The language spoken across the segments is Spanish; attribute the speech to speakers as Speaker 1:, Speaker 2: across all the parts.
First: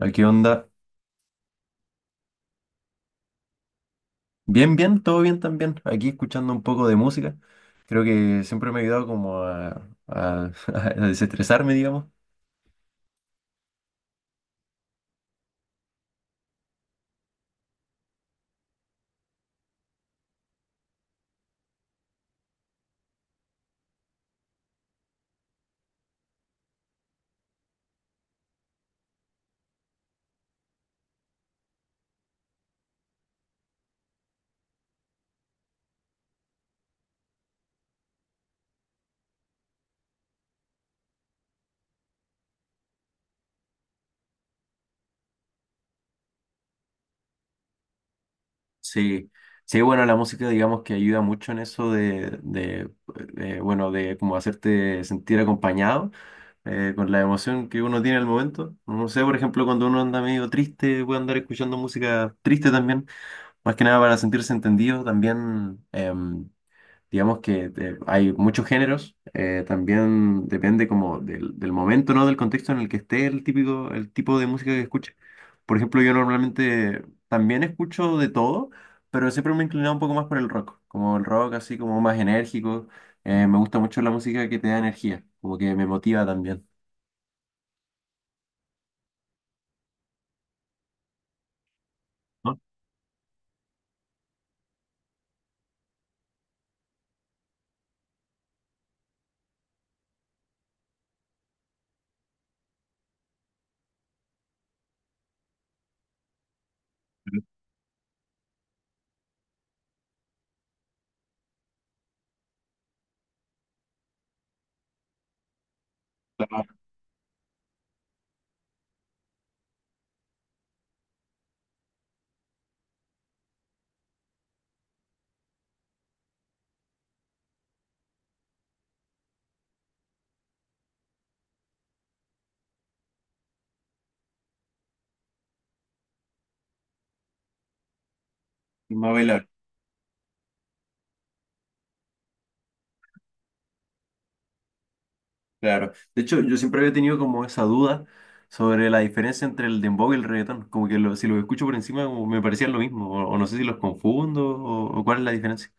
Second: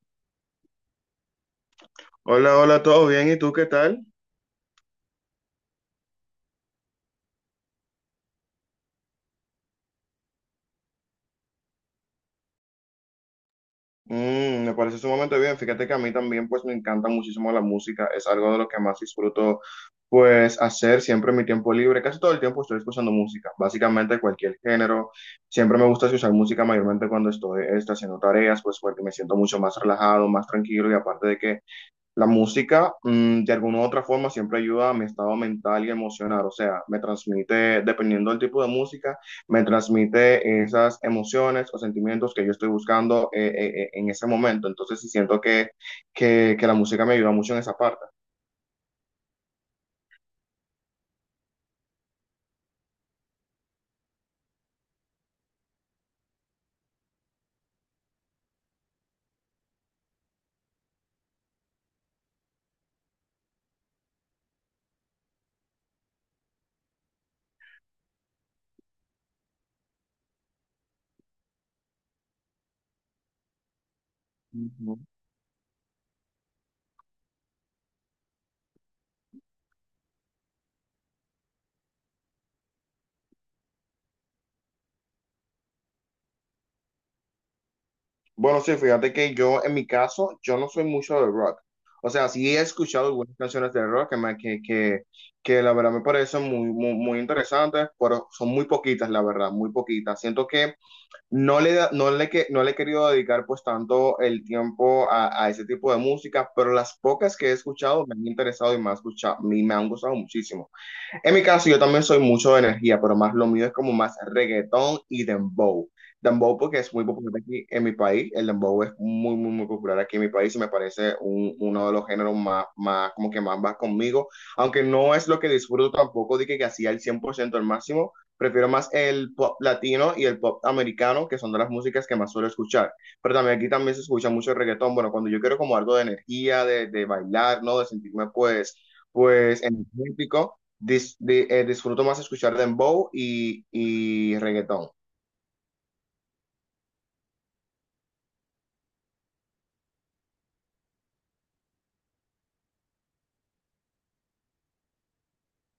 Speaker 1: ¿A qué onda?
Speaker 2: Hola, hola, ¿todo bien? ¿Y tú qué tal?
Speaker 1: Bien, bien, todo bien también. Aquí escuchando un poco de música. Creo que siempre me ha ayudado como a desestresarme, digamos.
Speaker 2: Me parece sumamente bien. Fíjate que a mí también pues me encanta muchísimo la música. Es algo de lo que más disfruto pues hacer siempre en mi tiempo libre. Casi todo el tiempo estoy escuchando música, básicamente cualquier género. Siempre me gusta escuchar música mayormente cuando estoy haciendo tareas, pues porque me siento mucho más relajado, más tranquilo y aparte de que la música, de alguna u otra forma, siempre ayuda a mi estado mental y emocional. O sea, me transmite, dependiendo del tipo de música, me transmite esas emociones o sentimientos que yo estoy buscando en ese momento. Entonces, sí siento que, que la música me ayuda mucho en esa parte.
Speaker 1: Sí, sí, bueno, la música digamos que ayuda mucho en eso de como hacerte sentir acompañado. Con la emoción que uno tiene al momento. No sé, por ejemplo, cuando uno anda medio triste, puede andar escuchando música triste también, más que nada para sentirse entendido. Digamos que hay muchos géneros, también depende como del momento, ¿no? Del contexto en el que esté el típico, el tipo de música que
Speaker 2: Ujú.
Speaker 1: escuche. Por ejemplo, yo normalmente también escucho de todo, pero siempre me he inclinado un poco más por el rock, como el rock así como más enérgico. Me gusta mucho la música que te da energía, como que me motiva también.
Speaker 2: Bueno, sí, fíjate que yo, en mi caso, yo no soy mucho de rock. O sea, sí
Speaker 1: ¿No?
Speaker 2: he escuchado algunas canciones de rock que la verdad me parecen muy, muy, muy interesantes, pero son muy poquitas, la verdad, muy poquitas. Siento que no le he querido dedicar pues tanto el tiempo a ese tipo de música, pero las pocas que he escuchado me han interesado y me han gustado muchísimo. En mi caso, yo también soy mucho de energía, pero más lo mío es como más reggaetón y dembow. Dembow
Speaker 1: Claro,
Speaker 2: porque es muy popular aquí en mi país. El dembow es muy, muy, muy popular aquí en mi país y me parece uno de los géneros más, como que más va conmigo. Aunque no es lo que disfruto tampoco, dije que hacía el 100% al máximo. Prefiero más el pop latino y el pop americano, que son de las músicas que más suelo escuchar. Pero también aquí también se escucha mucho reggaetón. Bueno, cuando yo quiero como algo de energía, de, bailar, ¿no? De sentirme pues,
Speaker 1: no bailar,
Speaker 2: pues energético. Disfruto más escuchar dembow y reggaetón.
Speaker 1: claro. De hecho, yo siempre había tenido como esa duda sobre la diferencia entre el dembow y el reggaetón. Como que si los escucho por encima como me parecían lo mismo, o no sé si los confundo, o cuál es la diferencia.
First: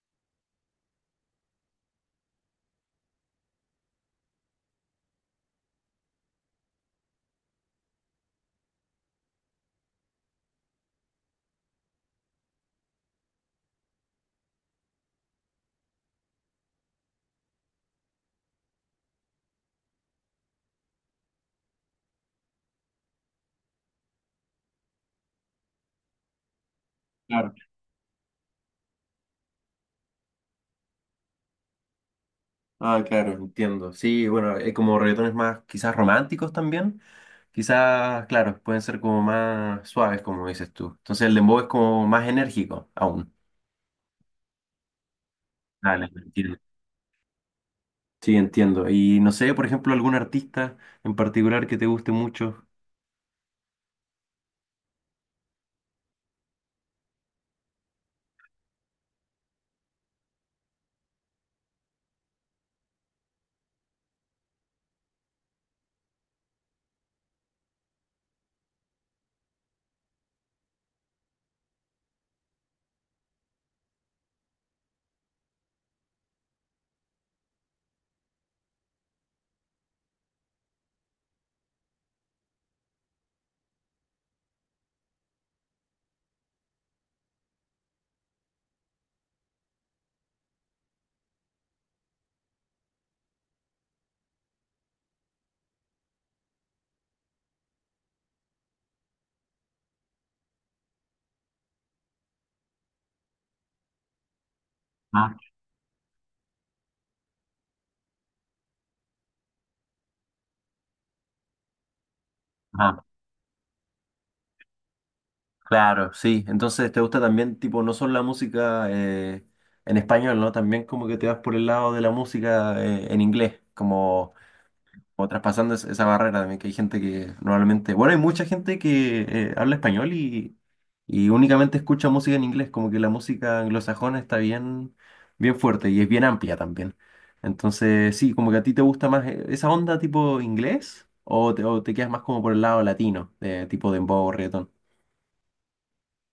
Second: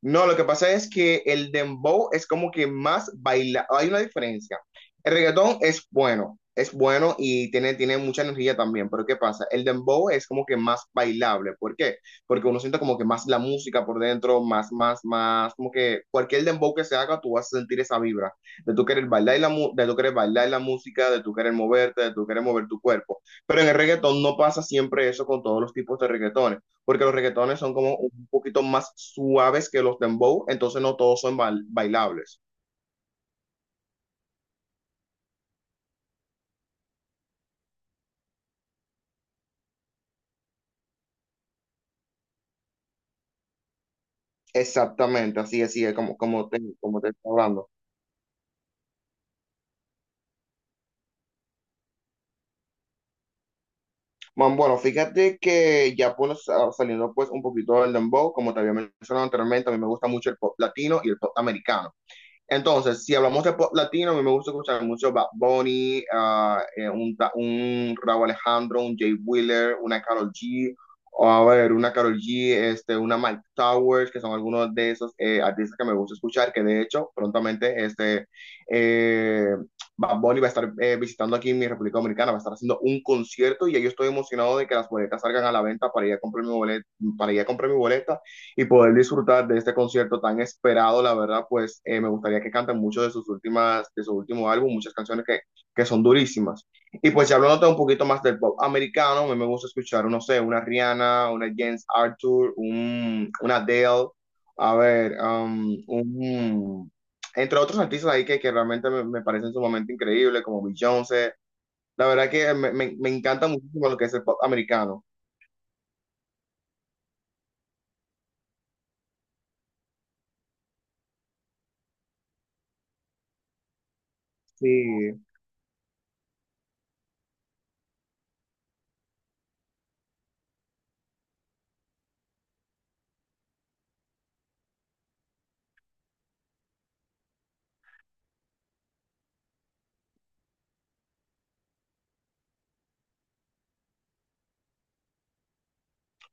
Speaker 2: No, lo que pasa es que el dembow es como que más baila, hay una diferencia. El reggaetón es bueno y tiene mucha energía también, pero ¿qué pasa? El dembow es como que más bailable, ¿por qué? Porque uno siente como que más la música por dentro, más, como que cualquier dembow que se haga, tú vas a sentir esa vibra de tú querer bailar la música, de tú querer moverte, de tú querer mover tu cuerpo. Pero en el reggaetón no pasa siempre eso con todos los tipos de reggaetón porque los
Speaker 1: Claro.
Speaker 2: reggaetones son como un poquito más suaves que los dembow, entonces no todos son bailables.
Speaker 1: Ah, claro, entiendo. Sí, bueno, como reggaetones más quizás románticos también, quizás, claro, pueden ser como más suaves, como dices tú. Entonces el dembow es como más enérgico aún.
Speaker 2: Exactamente, así es
Speaker 1: Vale,
Speaker 2: como, como
Speaker 1: entiendo.
Speaker 2: te, como te estoy hablando.
Speaker 1: Sí, entiendo. Y no sé, por ejemplo, algún artista en particular que te guste mucho.
Speaker 2: Man, bueno, fíjate que ya pues, saliendo pues un poquito del dembow, como te había mencionado anteriormente, a mí me gusta mucho el pop latino y el pop americano. Entonces, si hablamos de pop latino, a mí me gusta escuchar mucho Bad Bunny, un Rauw Alejandro, un Jay Wheeler, una Karol G, a ver, una Karol G, este, una Mike Towers, que son algunos de esos artistas que me gusta escuchar, que de hecho, prontamente, eh, Bad Bunny va a estar visitando aquí en mi República Dominicana, va a estar haciendo un concierto y ahí yo estoy emocionado de que las boletas salgan a la venta para ir a comprar mi boleta, para ir a comprar mi boleta y poder disfrutar de este concierto tan esperado, la verdad, pues me gustaría que canten mucho de sus últimas, de su último álbum, muchas canciones que son durísimas. Y pues ya hablando un poquito más del pop americano, a mí me gusta escuchar, no sé, una Rihanna, una James Arthur, una Adele, a ver,
Speaker 1: Ah,
Speaker 2: entre otros artistas ahí que realmente me parecen sumamente increíbles, como Bill Jones. La verdad que me, me,
Speaker 1: ah.
Speaker 2: me encanta muchísimo lo que es el pop americano.
Speaker 1: Claro, sí. Entonces, ¿te gusta también, tipo, no solo la música en español, ¿no? También como que te vas por el lado de la música en inglés, como,
Speaker 2: Sí.
Speaker 1: como traspasando esa barrera también, que hay gente que normalmente, bueno, hay mucha gente que habla español y únicamente escucha música en inglés, como que la música anglosajona está bien, bien fuerte y es bien amplia también. Entonces, sí, como que a ti te gusta más esa onda tipo inglés o te quedas más como por el lado latino, de tipo dembow, reggaetón.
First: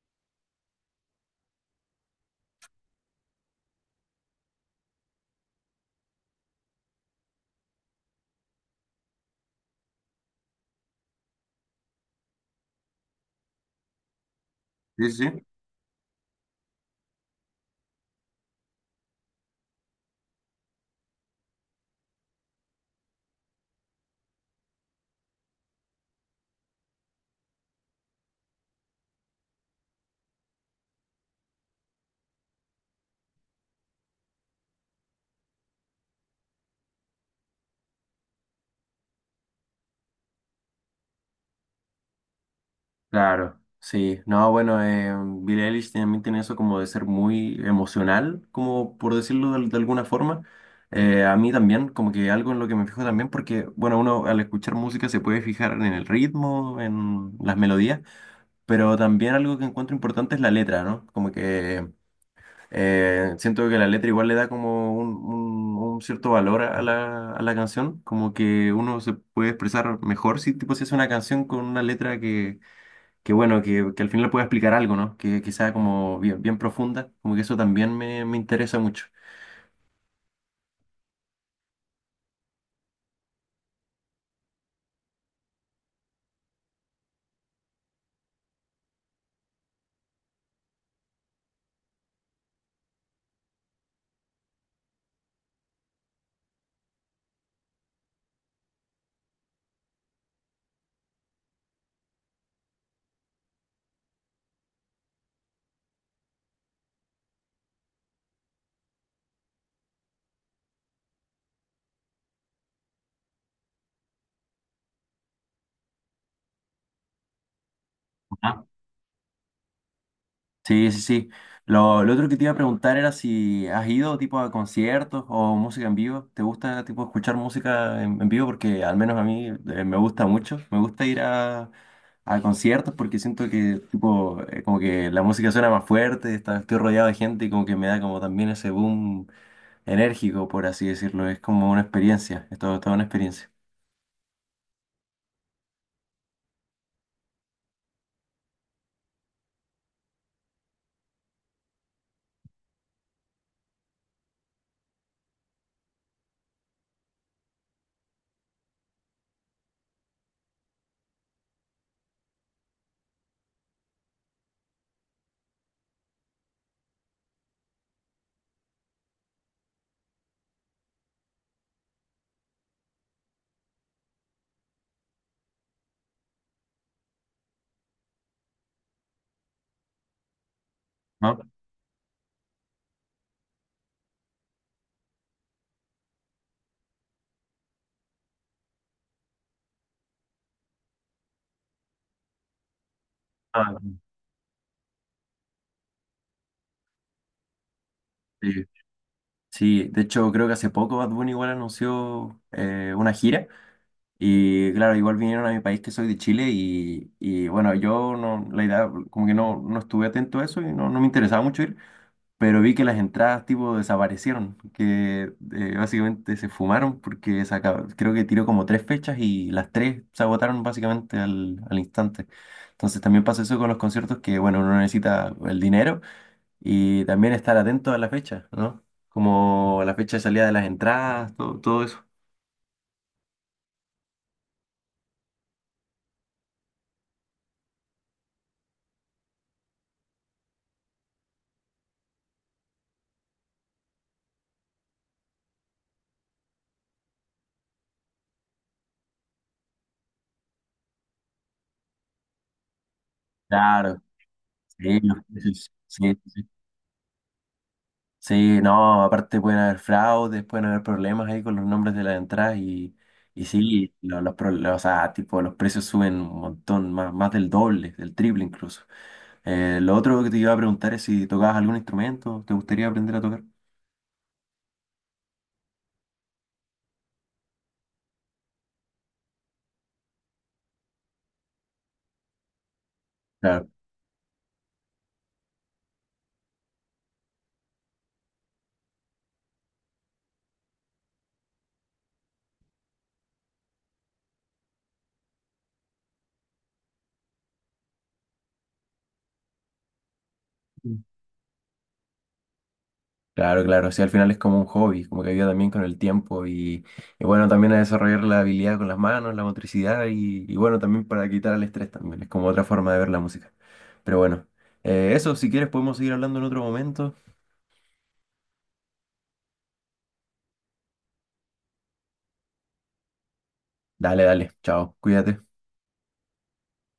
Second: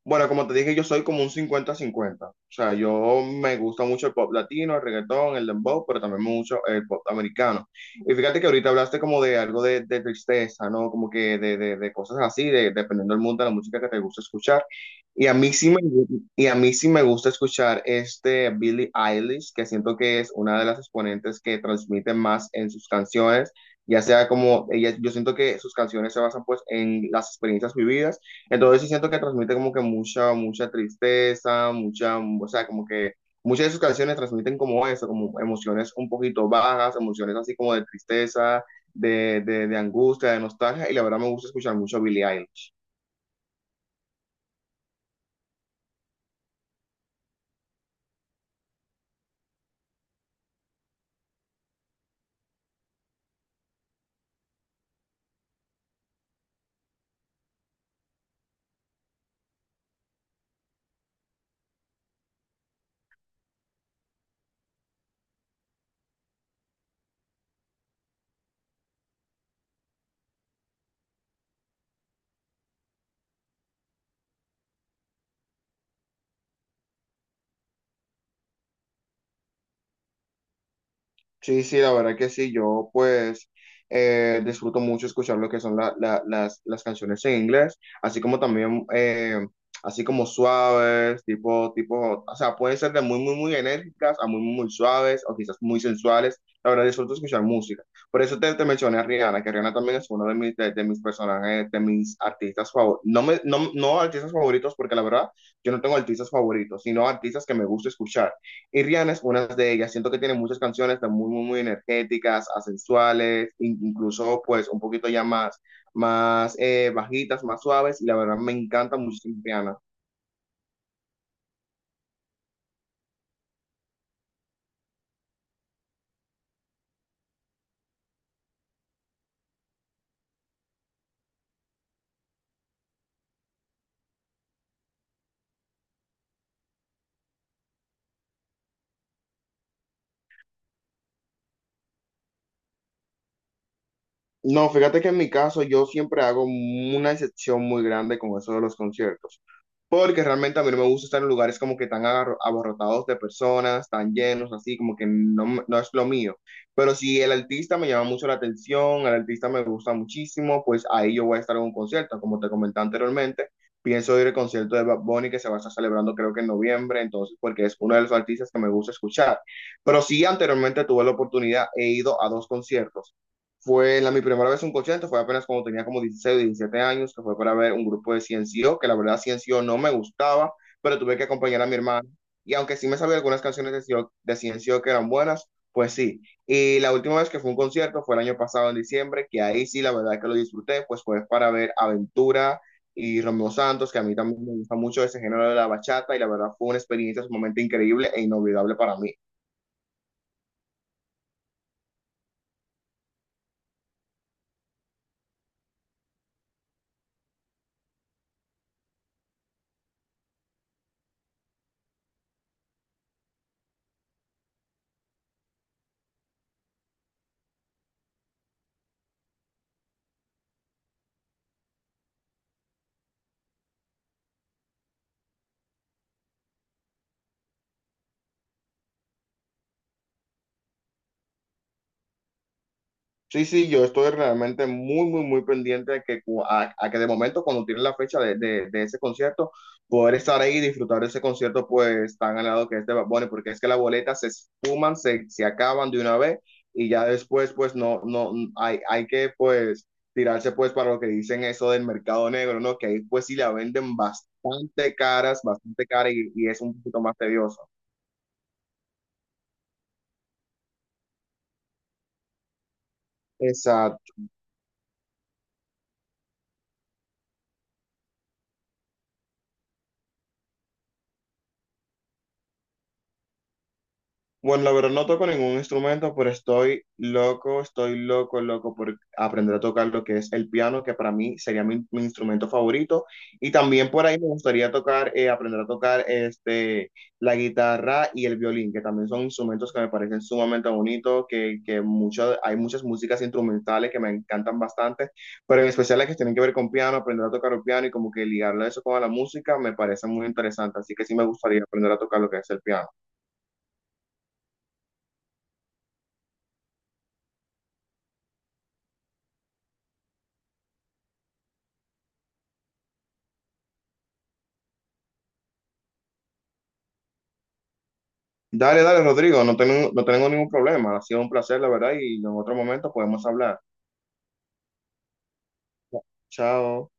Speaker 2: Bueno, como te dije, yo soy como un 50 cincuenta. O sea, yo me gusta mucho el pop latino, el reggaetón, el dembow, pero también mucho el pop americano. Y fíjate que ahorita hablaste como de algo de tristeza, ¿no? Como que de, de cosas así, dependiendo del mundo de la música que te gusta escuchar.
Speaker 1: Sí,
Speaker 2: Y a
Speaker 1: sí.
Speaker 2: mí sí me, y a mí sí me gusta escuchar Billie Eilish, que siento que es una de las exponentes que transmite más en sus canciones, ya sea como, ella, yo siento que sus canciones se basan pues en las experiencias vividas, entonces sí siento que transmite como que mucha, mucha tristeza, mucha, o sea, como que muchas de sus canciones transmiten como eso, como emociones un poquito bajas, emociones así como de tristeza, de angustia, de nostalgia, y la verdad me gusta escuchar mucho a Billie Eilish.
Speaker 1: Claro, sí. No, bueno, Billie Eilish también tiene eso como de ser muy emocional, como por decirlo de alguna forma. A mí también, como que algo en lo que me fijo también, porque, bueno, uno al escuchar música se puede fijar en el ritmo, en las melodías, pero también algo que encuentro importante es la letra, ¿no? Como que siento que la letra igual le da como un cierto valor a a la canción, como que uno se puede expresar mejor si tipo se hace una canción con una letra que bueno que al final pueda explicar algo, ¿no? Que sea como bien, bien profunda, como que eso también me interesa mucho.
Speaker 2: Sí, sí, la verdad que sí, yo pues disfruto mucho escuchar lo que son las canciones en inglés, así como también, así como suaves, tipo, o sea, pueden ser de muy, muy, muy enérgicas a muy, muy, muy suaves o quizás muy sensuales, la verdad disfruto escuchar música. Por eso te mencioné a Rihanna, que Rihanna también es uno de mis, de mis personajes, de mis artistas favoritos, no, me, no, no artistas favoritos porque la verdad yo no tengo artistas favoritos, sino artistas que me gusta escuchar. Y Rihanna es una de ellas. Siento que tiene muchas canciones muy, muy, muy energéticas, sensuales, incluso pues un poquito ya más, bajitas, más suaves. Y la verdad me
Speaker 1: Ah,
Speaker 2: encanta muchísimo Rihanna.
Speaker 1: sí, sí, sí. Lo otro que te iba a preguntar era si has ido tipo a conciertos o música en vivo. ¿Te gusta tipo escuchar música en vivo? Porque al menos a mí me gusta mucho. Me gusta ir a conciertos porque siento que tipo como que la música suena más fuerte, estoy rodeado de gente y como que me da como también ese boom enérgico, por así decirlo. Es como una experiencia, es todo, toda una experiencia.
Speaker 2: No, fíjate que en mi caso yo siempre hago una excepción muy grande con eso de los conciertos. Porque realmente a mí no me gusta estar en lugares como que tan abarrotados de personas, tan llenos, así, como que no es lo mío. Pero si el artista me llama mucho la atención, el artista me gusta muchísimo, pues ahí yo voy a estar en un concierto. Como te comenté anteriormente, pienso ir al concierto de Bad Bunny que se va a estar celebrando creo que en noviembre, entonces, porque es uno de los artistas que me gusta escuchar. Pero sí, anteriormente tuve la oportunidad, he ido a dos conciertos. Fue la, mi primera vez en un concierto, fue apenas cuando tenía como 16 o 17 años, que fue para ver un grupo de Ciencio, que la verdad Ciencio no me gustaba, pero tuve que acompañar a mi hermano. Y aunque sí me sabía algunas canciones de Ciencio que eran buenas, pues sí. Y la última vez que fue un concierto fue el año pasado en diciembre, que ahí sí la verdad que lo disfruté, pues fue para ver Aventura y Romeo
Speaker 1: Ah,
Speaker 2: Santos, que a mí también me gusta mucho ese género de la bachata, y la verdad fue una experiencia sumamente increíble e
Speaker 1: sí.
Speaker 2: inolvidable para mí.
Speaker 1: Sí, de hecho creo que hace poco Bad Bunny igual anunció una gira y claro, igual vinieron a mi país que soy de Chile y, bueno, yo no, la idea, como que no, no estuve atento a eso y no, no me interesaba mucho ir, pero vi que las entradas tipo desaparecieron, que básicamente se fumaron porque creo que tiró como tres fechas y las tres se agotaron básicamente al, al instante. Entonces también pasa eso con los conciertos que bueno, uno necesita el dinero y también estar atento a la fecha, ¿no? Como la fecha de salida de las entradas, todo, todo eso.
Speaker 2: Sí, sí, yo estoy realmente muy, muy, muy pendiente a que de momento, cuando tienen la fecha de ese concierto, poder estar ahí y disfrutar de ese concierto, pues tan ganado que es de Bad Bunny, porque es que las boletas se esfuman, se acaban de una vez y ya después, pues no, no, hay que, pues, tirarse, pues, para lo que dicen eso del mercado negro, ¿no? Que ahí, pues, sí la venden
Speaker 1: Claro,
Speaker 2: bastante
Speaker 1: sí, los
Speaker 2: caras,
Speaker 1: precios,
Speaker 2: bastante cara
Speaker 1: sí, sí.
Speaker 2: y
Speaker 1: Sí.
Speaker 2: es un poquito más tedioso.
Speaker 1: Sí, no, aparte pueden haber fraudes, pueden haber problemas ahí con los nombres de las entradas y sí,
Speaker 2: Exacto.
Speaker 1: o sea, tipo, los precios suben un montón, más, más del doble, del triple incluso. Lo otro que te iba a preguntar es si tocabas algún instrumento, ¿te gustaría aprender a tocar?
Speaker 2: Bueno, la verdad no toco ningún instrumento, pero estoy loco, loco por aprender a tocar lo que es el piano, que para mí sería mi instrumento favorito. Y
Speaker 1: Claro.
Speaker 2: también por ahí me gustaría aprender a tocar la guitarra y el violín, que también son instrumentos que me parecen sumamente bonitos, que hay muchas músicas instrumentales que me encantan bastante, pero en especial las que tienen que ver con piano, aprender a tocar el piano y como que ligarlo a eso con la música me parece muy interesante. Así que sí me gustaría aprender a tocar lo que es el piano.
Speaker 1: Claro, claro, sí, al final es como un hobby, como que ayuda también con el tiempo y bueno, también a desarrollar la habilidad con las manos, la motricidad y bueno, también para quitar el estrés también, es como otra forma de ver la música. Pero bueno, eso, si quieres podemos seguir hablando en otro momento.
Speaker 2: Dale, dale, Rodrigo, no tengo ningún problema. Ha sido un placer, la verdad, y en otro momento podemos hablar.
Speaker 1: Dale, dale, chao, cuídate.
Speaker 2: Chao.